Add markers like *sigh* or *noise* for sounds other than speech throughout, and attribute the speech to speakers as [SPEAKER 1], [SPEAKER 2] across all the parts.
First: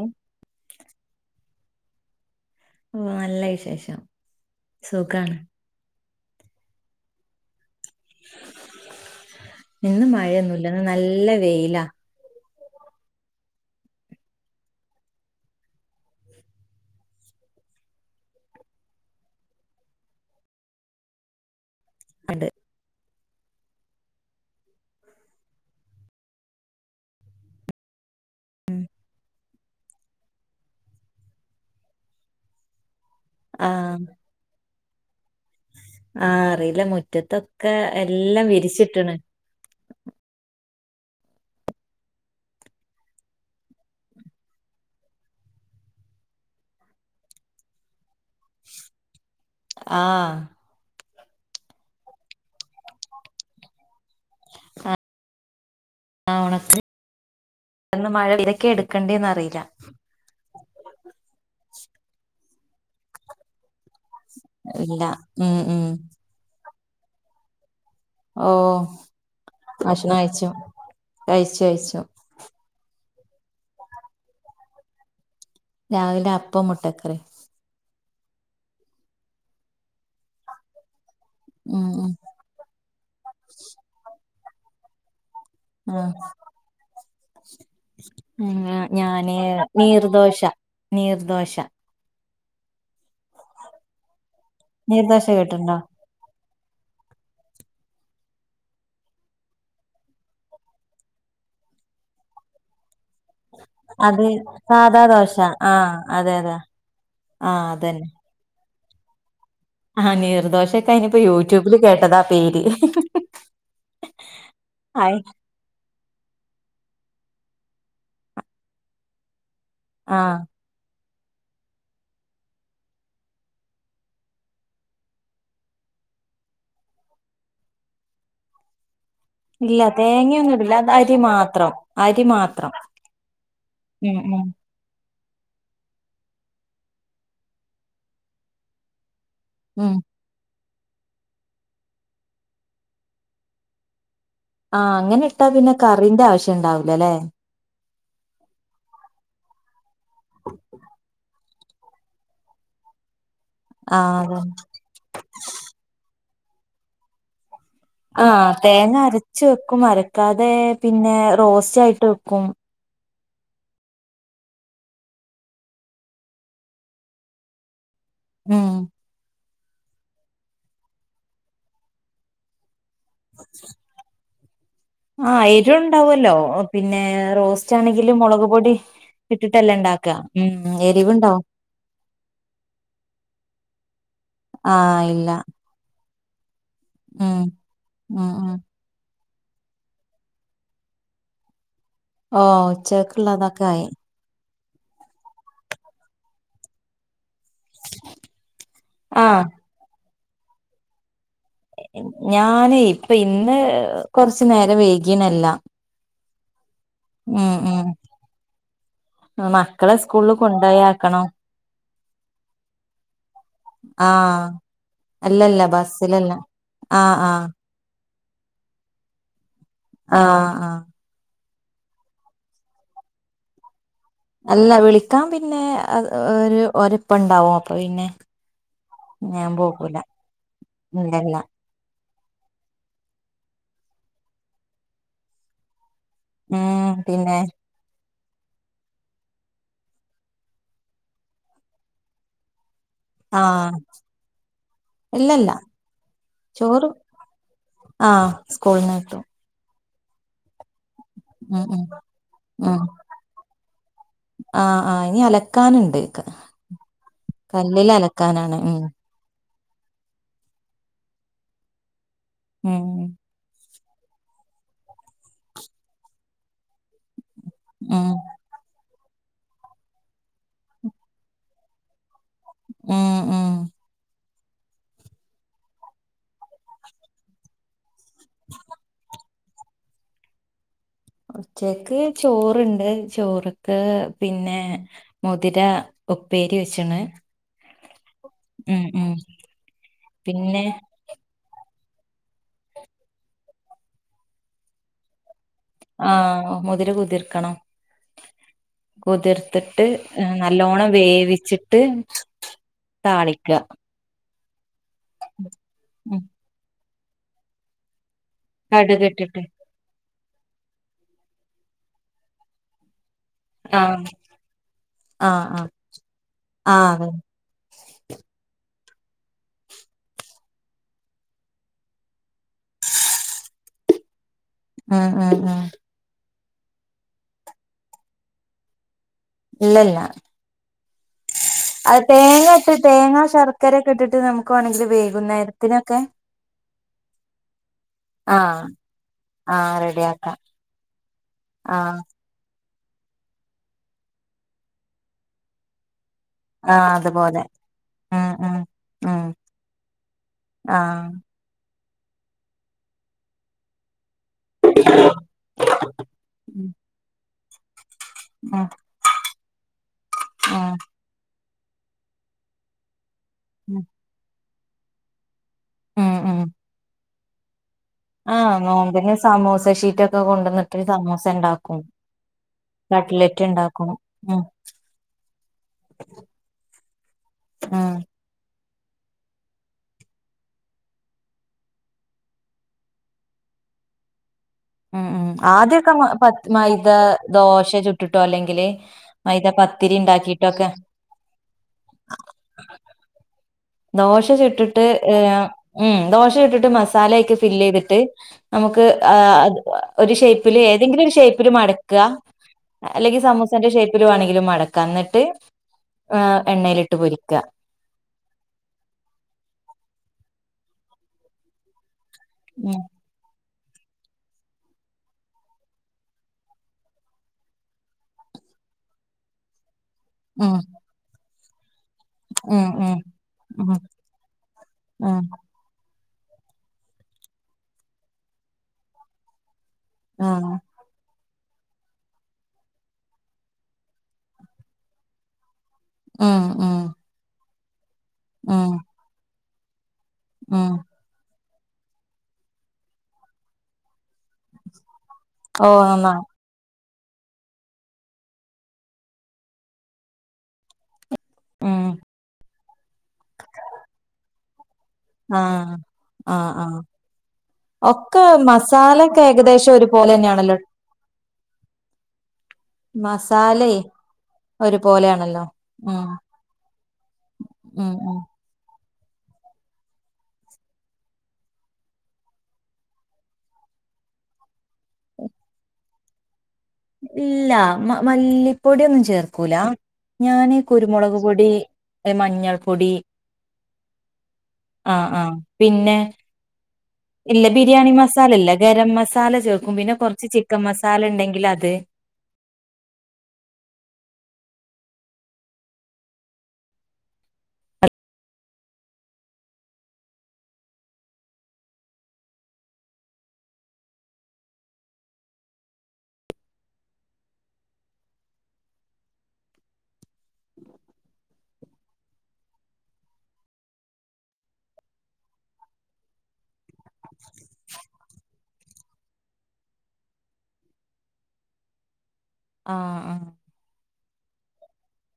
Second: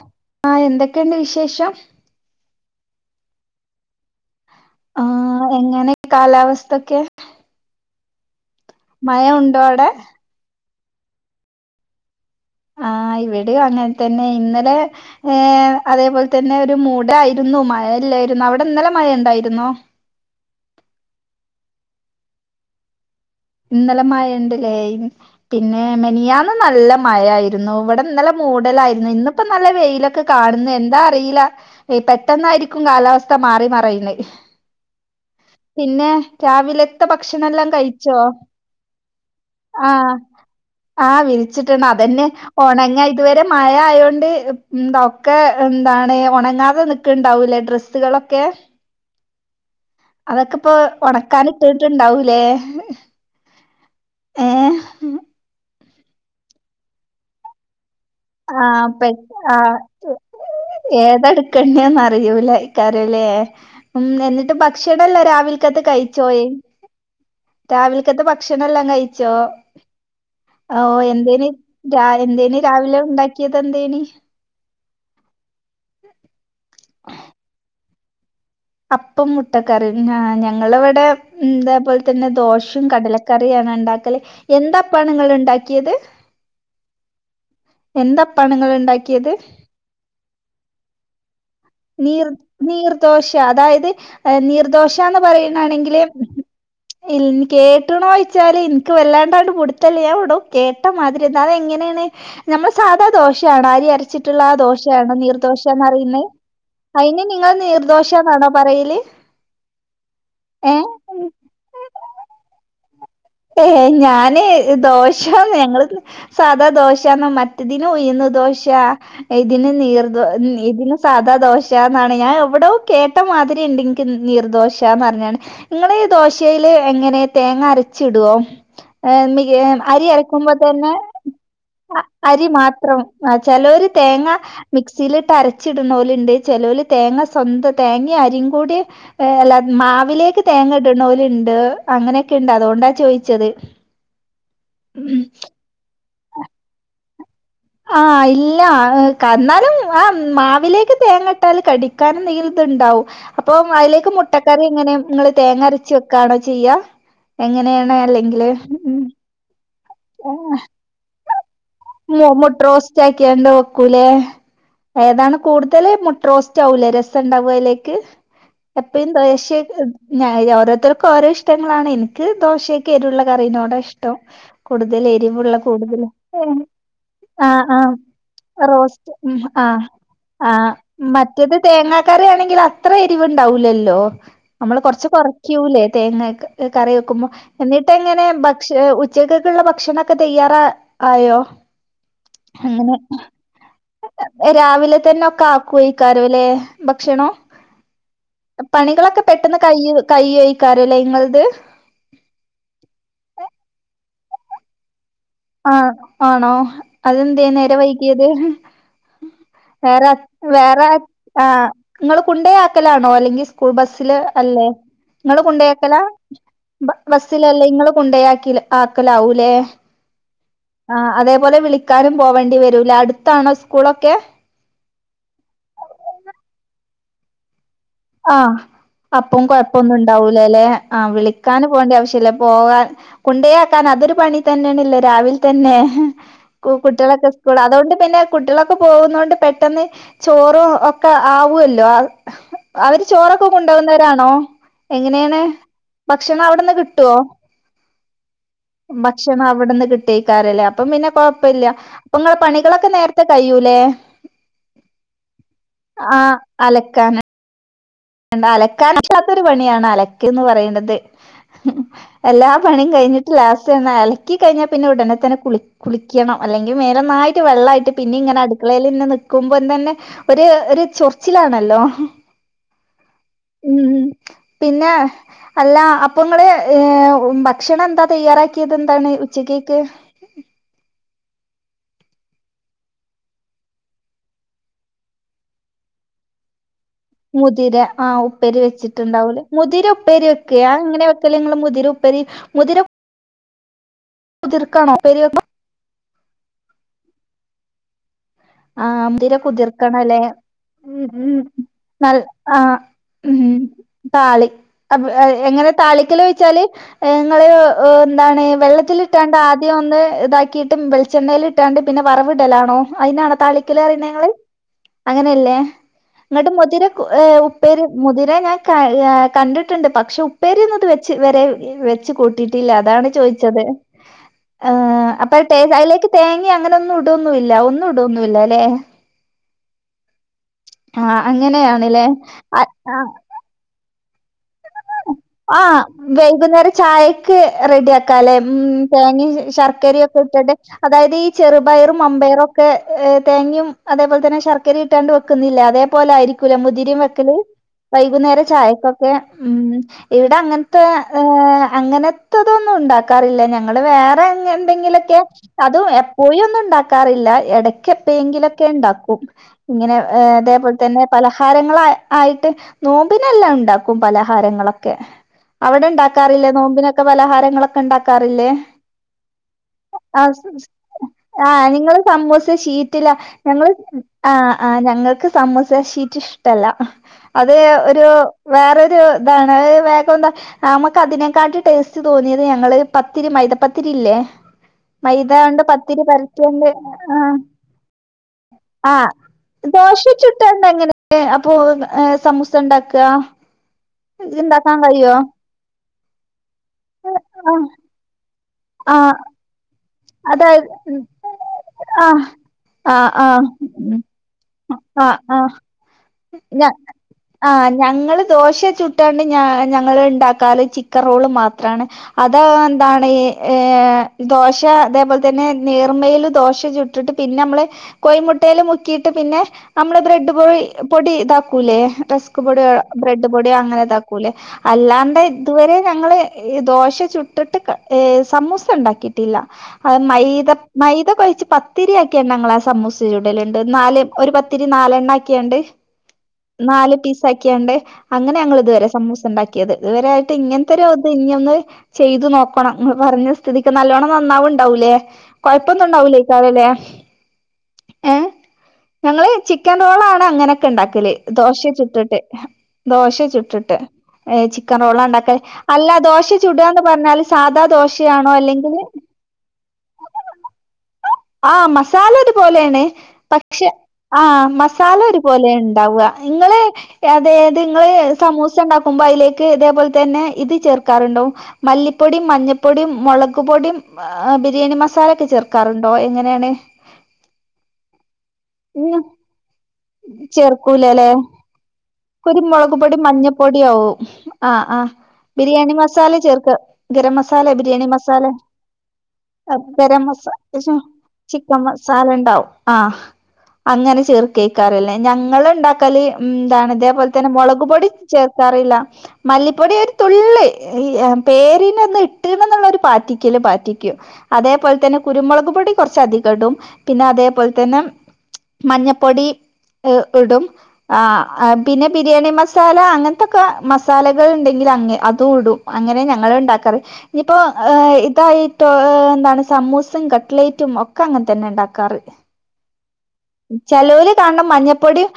[SPEAKER 1] ഉം
[SPEAKER 2] ആ എന്തെക്കെ ഇണ്ട് വിശേഷം
[SPEAKER 1] ഓ നല്ല വിശേഷം സുഖാണ്
[SPEAKER 2] കാലാവസ്ഥ ഒക്കെ മയ ഉണ്ടോ അയുടെ
[SPEAKER 1] ല്ല ഇന്ന് നല്ല വെയിലാ
[SPEAKER 2] ആ ഇവിടെ അങ്ങനെ തന്നെ ഇന്നലെ ഏ അതേപോലെ തന്നെ ഒരു മൂടായിരുന്നു മഴയില്ലായിരുന്നു അവിടെ ഇന്നലെ മഴ ണ്ടായിരുന്നോ
[SPEAKER 1] അഡ്
[SPEAKER 2] ഇന്നലെ മഴ ണ്ടല്ലേ പിന്നെ മെനഞാന്ന് നല്ല മഴയായിരുന്നു ഇവിടെ ഇന്നലെ മൂഡല് ആയിരുന്നു ഇന്നും ഇപ്പ നല്ല വെയിലൊക്കെ കാണുന്നു എന്താ അറിയില്ല പെട്ടെന്നായിരിക്കും കാലാവ ത്ത മാറി
[SPEAKER 1] ആഹ്
[SPEAKER 2] മറയുന്നെ ഇഹ് പിന്നെ
[SPEAKER 1] ആഹ് അറിയില്ല
[SPEAKER 2] രാവിലത്തെ ഭക്ഷണെല്ലാം
[SPEAKER 1] മുറ്റത്തൊക്കെ
[SPEAKER 2] കഴി
[SPEAKER 1] എല്ലാം വിരിച്ച് കിട്ടണ്
[SPEAKER 2] ആ ആ വിരിച്ചിട്ടുണ്ട് അതന്നെ ഉണങ്ങിയ ഇതുവരെ മഴ ആയോണ്ട് ഒക്കെ എന്താണ് ഉണങ്ങാതെ നിക്കണുണ്ടാവൂലേ ഡ്രസ്സുകളൊ ഓക്കേ
[SPEAKER 1] ആഹ്
[SPEAKER 2] അതെക്ക്പ്പൊ ഒണക്കാന് ഇട്ട്ട്ട്ണ്ടാവുലേ ഏ
[SPEAKER 1] ആ ഒണക്ക്
[SPEAKER 2] ആഹ് പെ ആഹ് ഏതാട്ക്കെണ്ട്യേന്നറിയൂല യ്ക്കാരലേ ഉം എന്നിട്ട്
[SPEAKER 1] ഇല്ല
[SPEAKER 2] ഭക്ഷണല്ലോ
[SPEAKER 1] ഉം
[SPEAKER 2] രാവിൽക്കത്തെ
[SPEAKER 1] ഉം
[SPEAKER 2] കയ്ച്ചോയ് രാവിൽക്കത്തെ
[SPEAKER 1] ഓ
[SPEAKER 2] ഭക്ഷണെല്ലാം കയിച്ചോ
[SPEAKER 1] ഭക്ഷണം കഴിച്ചു
[SPEAKER 2] ഓ എന്തേനി
[SPEAKER 1] കഴിച്ചു കഴിച്ചു
[SPEAKER 2] രാ എന്തേനി രാവിലെ ണ്ടാക്കിയെതെന്തേനി
[SPEAKER 1] രാവിലെ അപ്പോം മുട്ടക്കറി
[SPEAKER 2] അപ്പും മുട്ടക്കറിം ആഹ് ഞങ്ങള് വെടെ ഉം തേപോൽ തന്നെ ദോശിം കടലക്കറിയാണെ ണ്ടാക്കല് എന്താ അപ്പാണ് ഇങ്ങള് ഇ ണ്ടാക്കിയത്?
[SPEAKER 1] ഉം ഞാന് നീർദോശ നീർദോശ
[SPEAKER 2] നീർ നീർദോശ അതായത് ഏഹ് നീർദോശാന്ന്
[SPEAKER 1] നീർദോശ കേട്ടുണ്ടോ
[SPEAKER 2] പറയണാണെങ്കില് ഇൽ കേട്ടുണോച്ചാല് ഇൻക്ക് വല്ലാണ്ടാണ്ട് പുടുത്തല്യ ഞാൻ എവിടോ കേട്ട മാതിരി എന്നാ അത് എങ്ങനെയാണ് ഞമ്മള് സാധാ ദോശ് *unintelligible* ആണാ അരി
[SPEAKER 1] അത്
[SPEAKER 2] അരച്ചിട്ടിള്ള ആ
[SPEAKER 1] സാദാ
[SPEAKER 2] ദോശയാണോ
[SPEAKER 1] ദോശ
[SPEAKER 2] നീർ
[SPEAKER 1] ആഹ്
[SPEAKER 2] ദോശാന്നറിയുന്ന്.
[SPEAKER 1] അതെ അതെ
[SPEAKER 2] അയിന് നിങ്ങൾ
[SPEAKER 1] ആഹ് അതന്നെ
[SPEAKER 2] നിർദോശാന്നാണോ പറയല്
[SPEAKER 1] ആഹ്
[SPEAKER 2] ഏ
[SPEAKER 1] നീർദോശൊക്കെ അയിനിപ്പോ യൂട്യൂബില് കേട്ടതാ പേര്
[SPEAKER 2] ഏഹ് ഞാന്
[SPEAKER 1] ആയി
[SPEAKER 2] ദോശാന്ന് ഞങ്ങള് സാധാ ദോശയാന്നാ മറ്റതിനും ഉയുന്ന് ദോശാ ഇ ഇതിന് നീർദോ
[SPEAKER 1] ആഹ്
[SPEAKER 2] ഇതിന് സാധാ ദോശാന്നാണ് ഞാൻ എവിടോ കേട്ട മാതിരിയിണ്ട് ഇൻക്ക് നീർദോശാന്നറഞ്ഞാണ് ഇങ്ങള് ഈ ദോശേല് എങ്ങനെ തേങ്ങ അര ച്ചിടോ? ഏഹ് ഉം യേം
[SPEAKER 1] ഇല്ല
[SPEAKER 2] അരി അരക്കുമ്പോ
[SPEAKER 1] തേങ്ങയൊന്നും ഇടില്ല അത്
[SPEAKER 2] തന്നെ
[SPEAKER 1] അരി മാത്രം
[SPEAKER 2] അരി മാത്രം ചെലോര്
[SPEAKER 1] ഉം
[SPEAKER 2] തേങ്ങ
[SPEAKER 1] ഉം
[SPEAKER 2] മിക്സില് അരച്ചിടണോലുണ്ട് ചെലോല് തേങ്ങ സ്വന്തം തേങ്ങ അരീം കൂടി അല്ല
[SPEAKER 1] ഉം
[SPEAKER 2] മാവിലേക്ക് തേങ്ങ ഇട്ണോലുണ്ട് അങ്ങനെ ഒക്കെയിണ്ട്. അതുകൊണ്ടാ ചോയിച്ചത്.
[SPEAKER 1] ആ
[SPEAKER 2] ഉം
[SPEAKER 1] അങ്ങനെ ഇട്ടാ പിന്നെ കർ റിന്റെ ആവശ്യംണ്ടാവുല ലെ?
[SPEAKER 2] ആ ഇല്ല കന്നാലും. ആ മാവിലേക്ക് തേങ്ങട്ടാല് കടിക്കാനും നെയ്ൽത്ണ്ടാവും. അപ്പൊ അയിലേക്ക്
[SPEAKER 1] ആഹ്
[SPEAKER 2] മുട്ടക്കറി
[SPEAKER 1] അതന്നെ
[SPEAKER 2] എങ്ങനെ ഇങ്ങള് തേങ്ങരച്ച് വെക്കാണോ? ചെയ്യാ എങ്ങനെ?
[SPEAKER 1] ആഹ് തേങ്ങ അരച്ചു വെക്കും അരക്കാതെ
[SPEAKER 2] ഉം
[SPEAKER 1] പിന്നെ റോസ് ച്ചായിട്ട് വെക്കും.
[SPEAKER 2] ചാക്കിയാണ്ട് വെക്കൂലെ ഏതാണ് കൂടുതല് മുട്ടറോസ്റ്റാവൂലെ രസണ്ടാവ അതിലേക്ക്.
[SPEAKER 1] ഉം
[SPEAKER 2] എപ്പഴന്താശ്യേ ഇന്നായോ ഓരോരുത്തർക്കും ഓരോ ഇഷ്ടങ്ങളാണെ ഇൻക്ക് ദോശയ് ൻക്കെരുള്ള കറീനോടാ ഇഷ്ട്ടം കൂടുതല്
[SPEAKER 1] ആഹ്
[SPEAKER 2] എരിവുള്ള
[SPEAKER 1] എരു
[SPEAKER 2] കൂടുതല്
[SPEAKER 1] ഉണ്ടാവല്ലോ
[SPEAKER 2] ഏയ്‌
[SPEAKER 1] പിന്നെ
[SPEAKER 2] ആഹ്
[SPEAKER 1] റോസ്റ്റ്
[SPEAKER 2] ആഹ്
[SPEAKER 1] ആണെങ്കില് മുളക് പൊടി
[SPEAKER 2] റോസ്റ്റ് മ്
[SPEAKER 1] ഇട്ടിട്ടല്ലേ
[SPEAKER 2] ആഹ്
[SPEAKER 1] ഇണ്ടാക്ക ഉം
[SPEAKER 2] ആഹ്
[SPEAKER 1] എരിവുണ്ടാവും
[SPEAKER 2] മറ്റേത് തേങ്ങാ കറ്യാണങ്കില് അത്ര എരിവ്ണ്ടാവൂല ല്ലോ നമ്മള്
[SPEAKER 1] ആഹ്
[SPEAKER 2] കൊറച്ച്
[SPEAKER 1] ഇല്ല
[SPEAKER 2] കൊറക്ക്യൂലേ തേങ്ങക്ക് ക്ക് കറിവെക്കുമ്പോ
[SPEAKER 1] ഉം
[SPEAKER 2] എന്നിട്ടെങ്ങനെ
[SPEAKER 1] ഉം ഉം
[SPEAKER 2] ഭക്ഷ ഉച് ഉച്ചക്കെക്ക്ള്ള ഭക്ഷണൊക്കെ തയ്യാറ ആയോ
[SPEAKER 1] ഓ
[SPEAKER 2] അങ്ങനെ
[SPEAKER 1] ഉച്ചക്ക്ള്ളതൊക്കായി
[SPEAKER 2] രാവിലെ തന്നെ ഒക്കെ ആക്കേയ്ക്കാരോം ലേ ഭക്ഷണം പണികളൊക്കെ പെട്ടെന്ന് കയ്യ് കൈയ്യൊയ്കാരം ലേ ഇങ്ങൾ
[SPEAKER 1] ഞാനെ ഇപ്പി ഇന്ന് കൊറച്ച്നേരം വെയ്കി ജി നെല്ല
[SPEAKER 2] ആണോ അതെന്തെ നേരം വൈകിയത്
[SPEAKER 1] മക്കളെ
[SPEAKER 2] വേറെ
[SPEAKER 1] സ്കൂളിൽ
[SPEAKER 2] വേറെ
[SPEAKER 1] കൊണ്ടോയാക്കണം
[SPEAKER 2] ആ നിങ്ങള് കൊണ്ടയാക്കലാണോ അല്ലെങ്കി സ്കൂൾ ബസില്
[SPEAKER 1] ആഹ്
[SPEAKER 2] അല്ലേ ഇങ്ങള്
[SPEAKER 1] അല്ലല്ല
[SPEAKER 2] കൊണ്ടയാക്കലാ
[SPEAKER 1] ബസ്സിലല്ല
[SPEAKER 2] ബ
[SPEAKER 1] ആഹ്
[SPEAKER 2] ബസ്സില്
[SPEAKER 1] ആഹ്
[SPEAKER 2] അല്ലെ ഇങ്ങള് കൊണ്ടയാക്കി ആക്കലാവൂലേ
[SPEAKER 1] ആഹ് ആഹ്
[SPEAKER 2] ആ അതേ പോലെ വിളിക്കാനും പോകേണ്ടി വരൂല്ല അടുത്താണോ സ്കൂളൊക്കെ
[SPEAKER 1] അല്ല വിളിക്കാൻ പിന്നെ ഒരു ഒരപ്പണ്ടാവും
[SPEAKER 2] ആഹ് അപ്പം കൊഴപ്പൊന്നും
[SPEAKER 1] പോകൂല
[SPEAKER 2] ഉണ്ടാവൂല അല്ലെ ആഹാ
[SPEAKER 1] ഇല്ലല്ല
[SPEAKER 2] വിളിക്കാാന് പോകേണ്ട ആവശ്യ ചില പോകാൻ കുണ്ടയാക്കാൻ അതൊരു പണി തന്നെയണല്ലോ രാവിലെ തന്നെ
[SPEAKER 1] ഉം
[SPEAKER 2] കുട്ടികളൊക്കെ
[SPEAKER 1] പിന്നെ
[SPEAKER 2] സ്കൂൾ അതുകൊണ്ട് പിന്നെ കുട്ടികളൊക്കെ പോകുന്ന കൊണ്ട് പെട്ടെന്ന് ചോറും ഒക്കെ ആവുല്ലോ അവര് ചോറൊക്കെ കൊണ്ടു
[SPEAKER 1] ആഹ്
[SPEAKER 2] പോവുന്നവരാണോ എങ്ങനെയാണ്
[SPEAKER 1] ഇല്ലല്ല
[SPEAKER 2] ഭക്ഷണം അവിടെന്ന്
[SPEAKER 1] ചോറ്
[SPEAKER 2] കിട്ടുവോ
[SPEAKER 1] ആഹ് സ്കൂളിന്ന് കിട്ടും
[SPEAKER 2] ഭക്ഷണം അവിടുന്ന് കിട്ടും ക്കാറല്ലാം അപ്പം പിന്നെ
[SPEAKER 1] ഉം
[SPEAKER 2] കൊഴപ്പമില്ല
[SPEAKER 1] ഉം
[SPEAKER 2] അപ്പൊ നിങ്ങളെ
[SPEAKER 1] ഉം
[SPEAKER 2] പണികളൊക്കെ നേരത്തെ കഴിയൂലേ
[SPEAKER 1] ആഹ് ആഹ് ഇനി അലക്കാനുണ്ട്
[SPEAKER 2] ആ അലക്കാന
[SPEAKER 1] ഉള്ളിൽ അലക്കാനാണ് ഉം
[SPEAKER 2] ഒരു പണിയാണ് അലക്ക്ന്ന് പറയണത് എല്ലാ പണിയും
[SPEAKER 1] ഉം
[SPEAKER 2] കഴിഞ്ഞിട്ട് ലാസ്റ്റ് പിന്ന അലക്കി കഴിഞ്ഞാൽ പിന്നെ ഉടനെ തന്നെ കുളി കുളിക്കണം അല്ലെങ്കിൽ മേലെന്ന് വെള്ളമായിട്ട്
[SPEAKER 1] ഉം
[SPEAKER 2] പിന്ന ഇങ്ങനെ അടുക്കളയിൽ തന്നെ നി ക്കുമ്പോ തന്നെ ഒരു ചൊർച്ചിലാണല്ലോ
[SPEAKER 1] ഉം ഉം
[SPEAKER 2] പിന്നെ അല്ല അപ്പങ്ങള് ഏ ഭക്ഷണം എന്താ തയ്യാറാക്കിയത് എന്താണ് ഉച്ച ഉച്ചക്കത്തേക്ക്
[SPEAKER 1] ഉച്ചക്ക് ചോറുണ്ട് ചോറൊക്കെ പിന്നെ മുതിര ഉപ്പേരി വെച്ച്
[SPEAKER 2] മുതിര ആ ഉപ്പേരി
[SPEAKER 1] ഉം ഉം
[SPEAKER 2] വെച്ചിട്ടുണ്ടാവലേ മുതിര ഉപ്പേരി വെക്കുക
[SPEAKER 1] പിന്നെ
[SPEAKER 2] അത് എങ്ങനെ വെക്ക നിങ്ങൾ മുതിര മുതിര കുതിർക്കണോ ഉപ്പേരി
[SPEAKER 1] ആ മുതിര കുതിർക്കണം
[SPEAKER 2] ആ മുതിര
[SPEAKER 1] കുതിർത്തിട്ട്
[SPEAKER 2] കുതിർക്കണല്ലേ
[SPEAKER 1] ഏ, നല്ലോണം
[SPEAKER 2] ഉം ഉം
[SPEAKER 1] വേവിച്ചിട്ട്
[SPEAKER 2] നല്ല ആ മ്
[SPEAKER 1] താളിക്ക
[SPEAKER 2] താളി അ എങ്ങനെ
[SPEAKER 1] ഉം
[SPEAKER 2] താളിക്കല് വെച്ചാല് നിങ്ങള് എന്താണ് വെള്ളത്തിട്ടാണ്ട
[SPEAKER 1] കടുകിട്ടിട്ട്
[SPEAKER 2] ആദ്യം ഒന്ന് ഇതാക്കിയിട്ടും വെളിച്ചെണ്ണൽ ഇിട്ടാണ്ട് പിന്നെ വറവിടലാണോ അതിന താളിക്കല്
[SPEAKER 1] ആ
[SPEAKER 2] പറേണങ്ങള്
[SPEAKER 1] ആ
[SPEAKER 2] അങ്ങനെയല്ലേ
[SPEAKER 1] ആ
[SPEAKER 2] ഇങ്ങട്ട്
[SPEAKER 1] ആ
[SPEAKER 2] മുതിര കൂ
[SPEAKER 1] അതെ
[SPEAKER 2] ഉപ്പേരി മുതിര ഞാൻ കണ്ടിട്ടുണ്ട് പക്ഷെ ഉപ്പേരിയൊന്നും ഇത് വെച്ച് വെരെ വെച്ച് കൂട്ടീട്ടില്ല അതാണ് ചോയിച്ചത് ഏ
[SPEAKER 1] ഉം ഉം
[SPEAKER 2] അപ്പതില്
[SPEAKER 1] ഉം
[SPEAKER 2] തേങ്ങ അയിലേക്ക് തേങ്ങിയര അങ്ങനൊന്നും ഇടൊന്നുല്ല ഒന്നുടു ടൊന്നുല്ല ല്ലേ
[SPEAKER 1] ഇല്ല ഇല്ല
[SPEAKER 2] ആ അങ്ങനെയാണ് ലേ
[SPEAKER 1] ഇട്ട് തേങ്ങ ശർക്കരൊക്കെ ഇട്ടിട്ട് നമക്ക് വേണെങ്കില് വെയ്
[SPEAKER 2] ആ വെയ്കുന്നേരം ചായക്ക് റെഡിയാക്ക ല്ലെ
[SPEAKER 1] ആ
[SPEAKER 2] ഉം തേങ്ങിം
[SPEAKER 1] ആ
[SPEAKER 2] ശർക്കരിയൊക്കെ
[SPEAKER 1] റെഡിയാക്കാം
[SPEAKER 2] ഇട്ടിട്ട് അതായത് ഈ
[SPEAKER 1] ആ
[SPEAKER 2] ചെറുപയറും മമ്പയറൊക്കെ ഏ തേങ്ങയും അതേപോലെ തന്നെ ശർക്കരിയും ഇട്ടാണ്ട് വെക്കുന്നില്ലേ അതേ പോലായിരിക്കൂ ലെ
[SPEAKER 1] ആ
[SPEAKER 2] മുതിരിയും വെക്കല്
[SPEAKER 1] അതുപോലെ ഉം
[SPEAKER 2] വൈകുന്നേരം
[SPEAKER 1] ഉം
[SPEAKER 2] ചായക്കൊക്കെ ഉം ഇവിടെ അങ്ങനത്തെ
[SPEAKER 1] ആഹ്
[SPEAKER 2] ഏ അങ്ങനത്തതൊന്നും ണ്ടാക്കാറില്ല ഞങ്ങള് വേറെ എ എന്തെങ്കിലൊക്കെ അതും എപ്പോയും ഒന്നും
[SPEAKER 1] ഉം
[SPEAKER 2] ണ്ടാക്കാറില്ല എടയ്ക്കെ പ്പേങ്കിലൊക്കെ ണ്ടാക്കും ഇങ്ങനെ ഏ തേ പോലെ
[SPEAKER 1] ആഹ്
[SPEAKER 2] തന്നെ പലഹാ ഹാരങ്ങള് ആ ആയിട്ട് നോ മ്പിന്നെല്ലാം
[SPEAKER 1] ഉം
[SPEAKER 2] ഉണ്ടാക്കും പലഹാരങ്ങളൊ ക്കെ അവിടെ
[SPEAKER 1] ഉം ഉം ഉം
[SPEAKER 2] ണ്ടാക്കാറില്ലെ നോമ്പിനെ ക്കെ പലഹാരങ്ങളൊക്ക്‌ ക്ക ണ്ടാക്കാറില്ലേ
[SPEAKER 1] ആഹ് നോമ്പിന് സമൂസ ഷീറ്റൊക്കെ
[SPEAKER 2] അ
[SPEAKER 1] കൊണ്ടുവന്നിട്ട് സമൂസ
[SPEAKER 2] ആ
[SPEAKER 1] ഉണ്ടാക്കും
[SPEAKER 2] നിങ്ങള് സമ്മൂസ ഷീറ്റിലാ
[SPEAKER 1] കട്ട്ലറ്റ്
[SPEAKER 2] ഞങ്ങള്
[SPEAKER 1] ഉണ്ടാക്കും
[SPEAKER 2] ആ
[SPEAKER 1] ഉം
[SPEAKER 2] ആ ഞങ്ങൾക്ക് സമ്മൂസ ഷീറ്റ് ഇഷ്ടല്ല അത്
[SPEAKER 1] ഉം
[SPEAKER 2] ഒരു വേറോരു താണ് ഞങ്ങള് വേഗം എന്താ നമക്ക് അതിനെക്കാട്ടി ടേസ്റ്റ് തോന്നിയത് ഞങ്ങള് പത്തിരി മൈദപ്പത്തിരി ഇല്ലേ
[SPEAKER 1] ഉം ഉം
[SPEAKER 2] മൈദ കൊണ്ട്
[SPEAKER 1] ആദ്യൊക്കെ
[SPEAKER 2] പത്തിരി
[SPEAKER 1] പ
[SPEAKER 2] പരത്തിയാണ്ട്
[SPEAKER 1] മൈദ
[SPEAKER 2] ആ
[SPEAKER 1] ദോശ ചുട്ടിട്ടോ അല്ലെങ്കില്
[SPEAKER 2] ആ
[SPEAKER 1] മൈദ പത്തിരി
[SPEAKER 2] ദോശ ചുട്ടാണ്ട്
[SPEAKER 1] ഉണ്ടാക്കിട്ടൊക്കെ
[SPEAKER 2] എങ്ങനെ അപ്പൊ സമൂസ ണ്ടാക്ക
[SPEAKER 1] ദോശ ചുട്ടിട്ട് ഏ ഉം ദോശ ചുട്ടി ട്ട് മസാല ഒക്കെ ഫില്ലെയ്തിട്ട് നമുക്ക്
[SPEAKER 2] ആഹ്
[SPEAKER 1] ആ ഒരു ഷേപ്പില്
[SPEAKER 2] അതായത്
[SPEAKER 1] ഏതെങ്കിലും ഒരു ഷേപ്പില് മടക്കുക
[SPEAKER 2] ആഹ് ആഹ്
[SPEAKER 1] അല്ലെങ്കില് സമൂസന്റെ
[SPEAKER 2] ആഹ്
[SPEAKER 1] ഷേപ്പില് വാണെങ്കിലും മടക്കാ
[SPEAKER 2] ആഹ്
[SPEAKER 1] ന്നട്ട്
[SPEAKER 2] ആഹ് ഞാ
[SPEAKER 1] എണ്ണയിലിട്ട് പൊരിക്ക
[SPEAKER 2] ട്ടാണ്ട് ഞ ഞങ്ങള് ണ്ടാക്കാറ് ചിക്കൻ റോള് മാത്രാണ് അത്
[SPEAKER 1] ഉം
[SPEAKER 2] എന്താണ് ഏഹ് ഏ ദോശ അതേ പോലെ തന്നെ നീർ നെയ്യില് ദോശ ചുട്ടിട്ട് പിന്നെ ഞമ്മള് കോയിമുട്ടേല് മുക്കിയിട്ട് പിന്നെ അമ്മള് ബ്രഡ്
[SPEAKER 1] ഉം
[SPEAKER 2] പൊയി പൊടി താ ക്കൂലേ റസ്ക്
[SPEAKER 1] ഉം
[SPEAKER 2] പൊടിയോ
[SPEAKER 1] ഉം
[SPEAKER 2] ബ്രെഡ്
[SPEAKER 1] ഉം
[SPEAKER 2] പൊടിയങ്ങനെ ഇതാക്കൂല്ലേ അല്ലാണ്ട്
[SPEAKER 1] ഉം
[SPEAKER 2] ഇതുവരെ ഞങ്ങള് ദോശ ചുട്ടിട്ട് ക ഏ സമൂസ ഉണ്ടാക്കിട്ടില്ല അ
[SPEAKER 1] ഉം
[SPEAKER 2] മൈദ മൈദ കൊയച്ച് പത്തിരിയാക്കിയ ഞങ്ങള് സമൂസ ചുടൽണ്ട് നാല് ഒരു പത്തിരി നാലെണ്ണ ആക്കിയണ്ട്
[SPEAKER 1] ആ ആ
[SPEAKER 2] ക്യണ്ട് അങ്ങനെ ഞങ്ങൾ ഇതുവരെ സമൂസ ഇണ്ടാ ക്കെത് ഇതുവരായിട്ട്
[SPEAKER 1] ഉം
[SPEAKER 2] ഇങ്ങനത്തൊരു ഇത് ഇനിയൊന്ന് ചെയ്തു നോക്കണം നിർ പറഞ്ഞ സ്ഥിതിക്ക് നല്ലോണം നന്നാവു ഉണ്ടാവുലേ
[SPEAKER 1] ഓ
[SPEAKER 2] കൊഴപ്പൊന്നും
[SPEAKER 1] നന്നാ
[SPEAKER 2] ഉണ്ടാവൂലേ ഇക്കാവെല്ലേ എ ഞങ്ങള് ചിക്കൻ റോളാണ് അങ്ങനെക്കെ ഇണ്ടാക്കല് ദോശ
[SPEAKER 1] ഉം
[SPEAKER 2] ചുട്ടിട്ട് ദോശ ചുട്ടിട്ടു ചി ചിക്കൻ റോളാ ഉണ്ടാക്കൽ
[SPEAKER 1] ആഹ്
[SPEAKER 2] അല്ല ദോശ ചുടുകന്ന് പറഞ്ഞാൽ സാധാ ദോശ്
[SPEAKER 1] ക്ക് മസാലെക്കെ ഏകദേശം ഒരുപോലെന്നെയാണല്ലോ
[SPEAKER 2] ആ മസാല ഇട് പോലെണ് പക്ഷെ
[SPEAKER 1] മസാലയേ
[SPEAKER 2] ആ മസാല
[SPEAKER 1] ഒരുപോലെയാണല്ലോ
[SPEAKER 2] ഒരുപോലെയ ഇണ്ടാവുക
[SPEAKER 1] ഉം
[SPEAKER 2] നിങ്ങള് യതേത് ങ്ങള്
[SPEAKER 1] ഉം ഉം
[SPEAKER 2] സമൂസ ഇണ്ടാ മുംബൈയിലേക്ക് ഇതേപോലെ തന്നെ ഇത് ചേർക്കാറുണ്ടോ. മല്ലിപ്പൊടീം മഞ്ഞപ്പൊടീം മുളക് പൊടീം പിൻ ബിരിയണി മാലക്കെ ചേർക്കാറ് ട്ടോ എങ്ങനെയാണ്
[SPEAKER 1] ഇല്ല മ
[SPEAKER 2] ഉം
[SPEAKER 1] മല്ലിപ്പൊടിയൊന്നും ചേർക്കൂല ഞാന്
[SPEAKER 2] ചേർക്കൂലല്ലേ
[SPEAKER 1] കുരുമുളക് പൊടി ഏ,
[SPEAKER 2] കുരുമുളക്
[SPEAKER 1] മഞ്ഞൾപ്പൊടി
[SPEAKER 2] പൊടി മഞ്ഞപ്പൊടി ആവും ആ ആ
[SPEAKER 1] ആഹ് ആഹ്
[SPEAKER 2] ബിരിയാണി
[SPEAKER 1] പിന്നെ
[SPEAKER 2] മസാല ചേർക്ക് *inaudible* ഗരം
[SPEAKER 1] ഇല്ല
[SPEAKER 2] മസാലെ ബിരിയാണി മസാലെ
[SPEAKER 1] മസാല ഇല്ല ഗരം മസാല ചേർക്കും പിന്നെ
[SPEAKER 2] ഗരംമസ
[SPEAKER 1] കുറച്ച്
[SPEAKER 2] *unintelligible*
[SPEAKER 1] ചിക്കൻ
[SPEAKER 2] എശം
[SPEAKER 1] മസാല ഉണ്ടെങ്കിൽ
[SPEAKER 2] ചിക്കൻ
[SPEAKER 1] അത്
[SPEAKER 2] മസാല ഇണ്ടാവും ആഹ് അങ്ങനെ ചേർ കേൾക്കാറില്ലേ ഞങ്ങള് ഇണ്ടാക്കല് എന്താണ് ഇതേപൊലെ തന്നെ മൊളക് പൊടി ചേർക്കാറില്ല മല്ലിപ്പൊടി ഒരു തുള്ളി പേരിന് ഒന്ന് ഇട്ടിന്നന്നുള്ളൊരു പാറ്റിക്കല് പാറ്റിക്കും അതേപോലെ തന്നെ കുരുമുളക് പൊടി കുറച്ചധികം ഇടും പിന്നെ അതേപോലെ തന്നെ മഞ്ഞ പൊടി ഇടും ആ പിന്നെ ബിരിയാണി മസാല അങ്ങനത്തൊക്കെ മസാലകൾ ഇണ്ടെങ്കിൽ അങ്ങ് അതും ഇടും അങ്ങനെ ഞങ്ങള് ഇണ്ടാക്കാറ് ഇനിയിപ്പോ ഇതായിട്ടോ എന്താണ് സമൂസെം കട്ട്ലേറ്റും ഒക്കെ അങ്ങനെ തന്നെ ഇണ്ടാക്കാറ്
[SPEAKER 1] ആഹ് ആഹ്
[SPEAKER 2] ചെലോൽ കാണ്ണ മഞ്ഞപ്പൊടിം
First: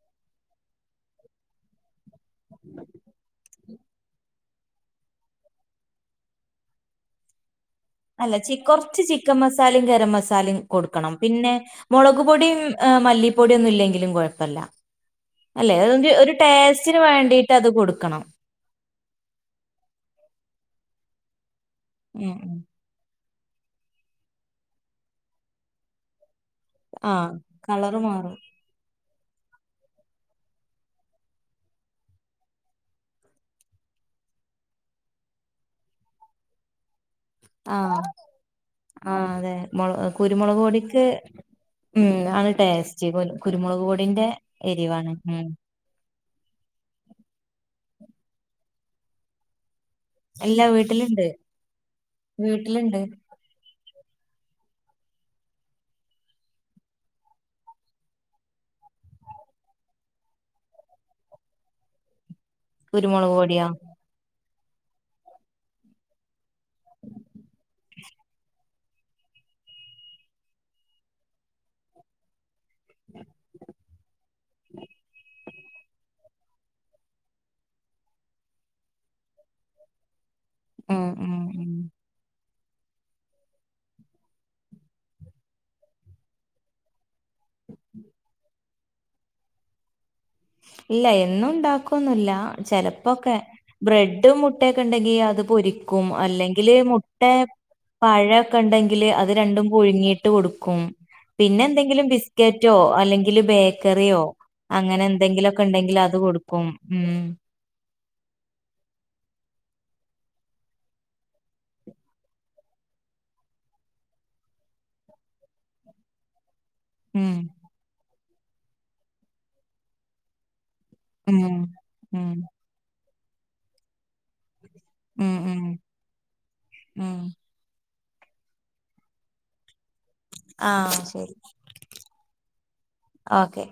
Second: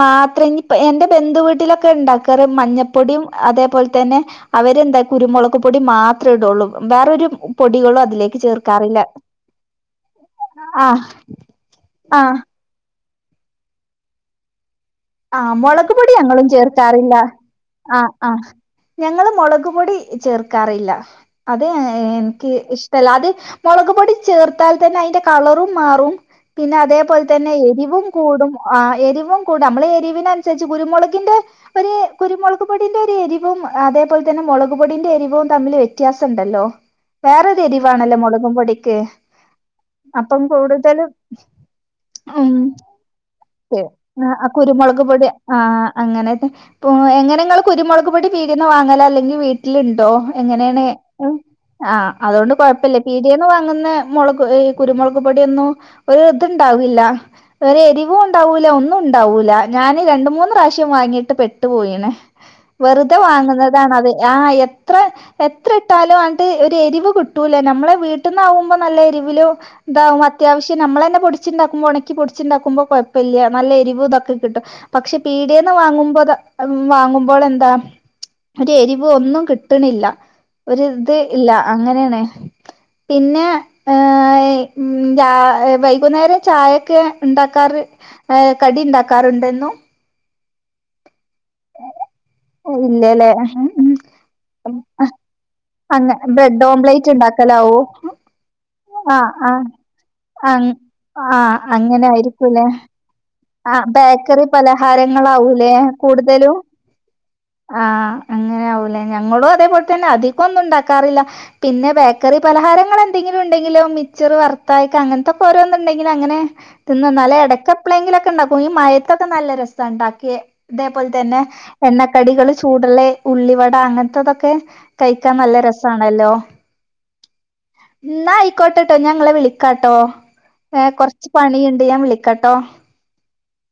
[SPEAKER 2] മാത്രം ഇനിപ്പ് എന്റെ ബന്ധുവീട്ടിലൊക്കെ ഉണ്ടാക്കാറ് മഞ്ഞപ്പൊടിയും അതേപോലെ തന്നെ അവരെന്താ കുരുമുളക് പൊടിം മാത്രെ ഇടുള്ളൂ വെറൊരു
[SPEAKER 1] അല്ല ചിക്കൊ കൊറച്ച് ചിക്കൻ മസാലയും ഗരം മസാലയും
[SPEAKER 2] ആഹ്
[SPEAKER 1] കൊടുക്കണം പിന്നെ മുളക്
[SPEAKER 2] ആഹ്
[SPEAKER 1] പൊടിം മല്ലിപ്പൊടിയൊന്നും ഇല്ലെങ്കിലും കുഴപ്പല്ല
[SPEAKER 2] ആ
[SPEAKER 1] അല്ലെ
[SPEAKER 2] മുളക്
[SPEAKER 1] അതൊരു
[SPEAKER 2] പൊടി
[SPEAKER 1] ഒരു
[SPEAKER 2] ഞങ്ങളും
[SPEAKER 1] ടേസ്റ്റിന്
[SPEAKER 2] ചേർക്കാറില്ല
[SPEAKER 1] വേണ്ടിട്ട് അത്
[SPEAKER 2] ആ
[SPEAKER 1] കൊടുക്കണം
[SPEAKER 2] ആ ഞങ്ങള് മുളക് പൊടി ചേർക്കാറില്ല അതെ
[SPEAKER 1] ഉം
[SPEAKER 2] എനിക്ക്
[SPEAKER 1] ഉം
[SPEAKER 2] ഇഷ്ടല്ല അത് മുളക് പൊടി ചേർത്താൽ തന്നെ അതിന്റെ കളറും മാറും പിന്നെ അതേപോലെ
[SPEAKER 1] ആഹ്
[SPEAKER 2] തന്നെ
[SPEAKER 1] കളറ്
[SPEAKER 2] എരിവും
[SPEAKER 1] മാറും
[SPEAKER 2] കൂടും ആ *unintelligible* *unintelligible* കൂടെ നമ്മളെ എരിവിനനുസരിച്ച് കുരുമുളകിന്റെ ഒരു കുരുമുളക് പൊടിന്റെ ഒരു എരിവും അതേപോലെ തന്നെ മുളക്പൊടിന്റെ എരിവും തമ്മില് വ്യത്യാസം ഉണ്ടല്ലോ വേറൊരു എരിവാണല്ലോ മുളകും പൊടിക്ക്
[SPEAKER 1] ആഹആ അതെ മുള
[SPEAKER 2] അപ്പം
[SPEAKER 1] കുരുമുളക് പൊടിക്ക്
[SPEAKER 2] കൂടുതലും
[SPEAKER 1] ഉ ആണ്
[SPEAKER 2] ഉം
[SPEAKER 1] ടേസ്റ്റ് *unintelligible* പൊടിന്റെ
[SPEAKER 2] കുരുമുളക്
[SPEAKER 1] എരിവാണ്
[SPEAKER 2] പൊടി
[SPEAKER 1] ഉം
[SPEAKER 2] ആ അങ്ങനെ എങ്ങനെ നിങ്ങൾ കുരുമുക് പൊടി വാങ്ങല് *unintelligible* അല്ലെങ്കിൽ വീട്ട *unintelligible* *unintelligible* ൺ
[SPEAKER 1] എല്ലാ
[SPEAKER 2] ണ്ടോഎങ്ങനെയാണ്
[SPEAKER 1] വീട്ടിലുണ്ട്
[SPEAKER 2] ആ ആ അതുകൊണ്ട് കുഴപ്പില്ല
[SPEAKER 1] വീട്ടിലുണ്ട്
[SPEAKER 2] പീടികേന്ന് *unintelligible* ഞങൾ അന്ന് മുളക് കുരുമുളക് പൊടിഒന്നും ഒരിടതുമുണ്ടാവില്ല. വെറെ എരിവും *unintelligible* ഉണ്ടാവൂല ഒന്നും ഉണ്ടാവൂല ഞാൻ രണ്ട മൂന്ന് പ്രാവശ്യം വാങ്ങിട്ട് പെട്ടു പോയിണെ വെറുതെ
[SPEAKER 1] കുരുമുളക് പൊടിയാ
[SPEAKER 2] വാങ്ങുന്നതാണ്അത് ആ എത്ര എത്ര ഇട്ടാലും ആൻറ്റിഒരു എരിവ് കിട്ടൂലേ നമ്മളെ വീട്ടിൽ നിന്നാവുമ്പോൾ നല്ല എരിവിലും ഇതാവും അത്യാവശ്യം നമ്മള തന്നെ പൊടിച്ചുണ്ടാക്കുമ്പോൾ ഉണക്കി പൊടിച്ചുണ്ടാക്കുമ്പോ *unintelligible* നല്ല എരിവ് ഇതൊക്കെ കിട്ടും പക്ഷെ പീടികേന്ന് വാങ്ങുമ്പോ വാങ്ങുമ്പോൾ എന്താ ഒരു എരിവ് ഒന്നും കിട്ടണില്ല
[SPEAKER 1] ഉം ഉം
[SPEAKER 2] ഒരുഇത്ഇല്ല
[SPEAKER 1] ഉം
[SPEAKER 2] അങ്ങനെയാണേ പിന്നെ ഏ വൈകുന്നേരം ചായൊക്കെ ഉണ്ടാക്കാറ് ഏ കടി ഉണ്ടാക്കാറുണ്ടെന്നോ
[SPEAKER 1] ഇല്ല എന്നും ഉണ്ടാക്കൊന്നില്ല
[SPEAKER 2] ഇല്ലല്ലേ
[SPEAKER 1] ചിലപ്പോക്കെ ബ്രെഡും മുട്ടയക്കെ ഉണ്ടെങ്കി അത് പൊരിക്കും
[SPEAKER 2] അങ്ങ ബ്രെഡ്
[SPEAKER 1] അല്ലെങ്കില്
[SPEAKER 2] ഓംലേറ്റ്
[SPEAKER 1] മുട്ട
[SPEAKER 2] ഉണ്ടാക്കലാവോ
[SPEAKER 1] പഴൊക്കെ ഉണ്ടെങ്കില് അത്
[SPEAKER 2] ആഹ് ആഹ്
[SPEAKER 1] രണ്ടും പുഴുങ്ങിട്ട്
[SPEAKER 2] ആഹ്
[SPEAKER 1] കൊടുക്കും പിന്നെ എന്തെങ്കിലും ബിസ്ക്കറ്റോ അല്ലെങ്കിൽ
[SPEAKER 2] ആ
[SPEAKER 1] ബേക്കറിയോ
[SPEAKER 2] ബേക്കറി
[SPEAKER 1] അങ്ങനെ
[SPEAKER 2] പലഹാരങ്ങൾ
[SPEAKER 1] എന്തെങ്കിലുമൊക്കെ ഉണ്ടെങ്കിൽ അത് കൊടുക്കും ഉം
[SPEAKER 2] അങ്ങനെയ ആാവൂല്ലേ ഞങ്ങളും അതേപോലെ തന്നെ അധികം ഒന്നും ഉണ്ടാക്കാറില്ല പിന്നെ ബേക്കറി പലഹാരങ്ങ എന്തെങ്കിലും ഉണ്ടെങ്കിലോ മക്ച്ചർ വർത്തായക്ക് അങ്ങനത്തെക്ക ഓരോന്ന ഉണ്ടെങ്കിലും അങ്ങനെ
[SPEAKER 1] ഉം
[SPEAKER 2] ന്നാലല്ല ഇടക്ക്പ്പഴെങ്കിലുമൊക്കെ ഉണ്ടാക്കും ഈ മയത്തൊക്കെ നല്ല രസം ഉണ്ടാക്കിയ അതേപോലെ തന്നെ
[SPEAKER 1] ഉം ഉം
[SPEAKER 2] എണ്ണക്കടികള് ചൂടള്ള ഉള്ളിവട അങ്ങനത്തെതൊക്കെ
[SPEAKER 1] ഉം
[SPEAKER 2] കഴിക്കാൻ നല്ല
[SPEAKER 1] ഉം
[SPEAKER 2] രസണല്ലോ
[SPEAKER 1] ഉം
[SPEAKER 2] എന്നാൽ ആയിക്കോട്ടെട്ടോ ഞങ്ങളെ വിളിക്കാട്ടോ
[SPEAKER 1] ആ
[SPEAKER 2] ഏ കൊറച്ച്
[SPEAKER 1] ശരി
[SPEAKER 2] പണിയുണ്ട് ഞാൻ വിളിക്കട്ടോ
[SPEAKER 1] ഓക്കെ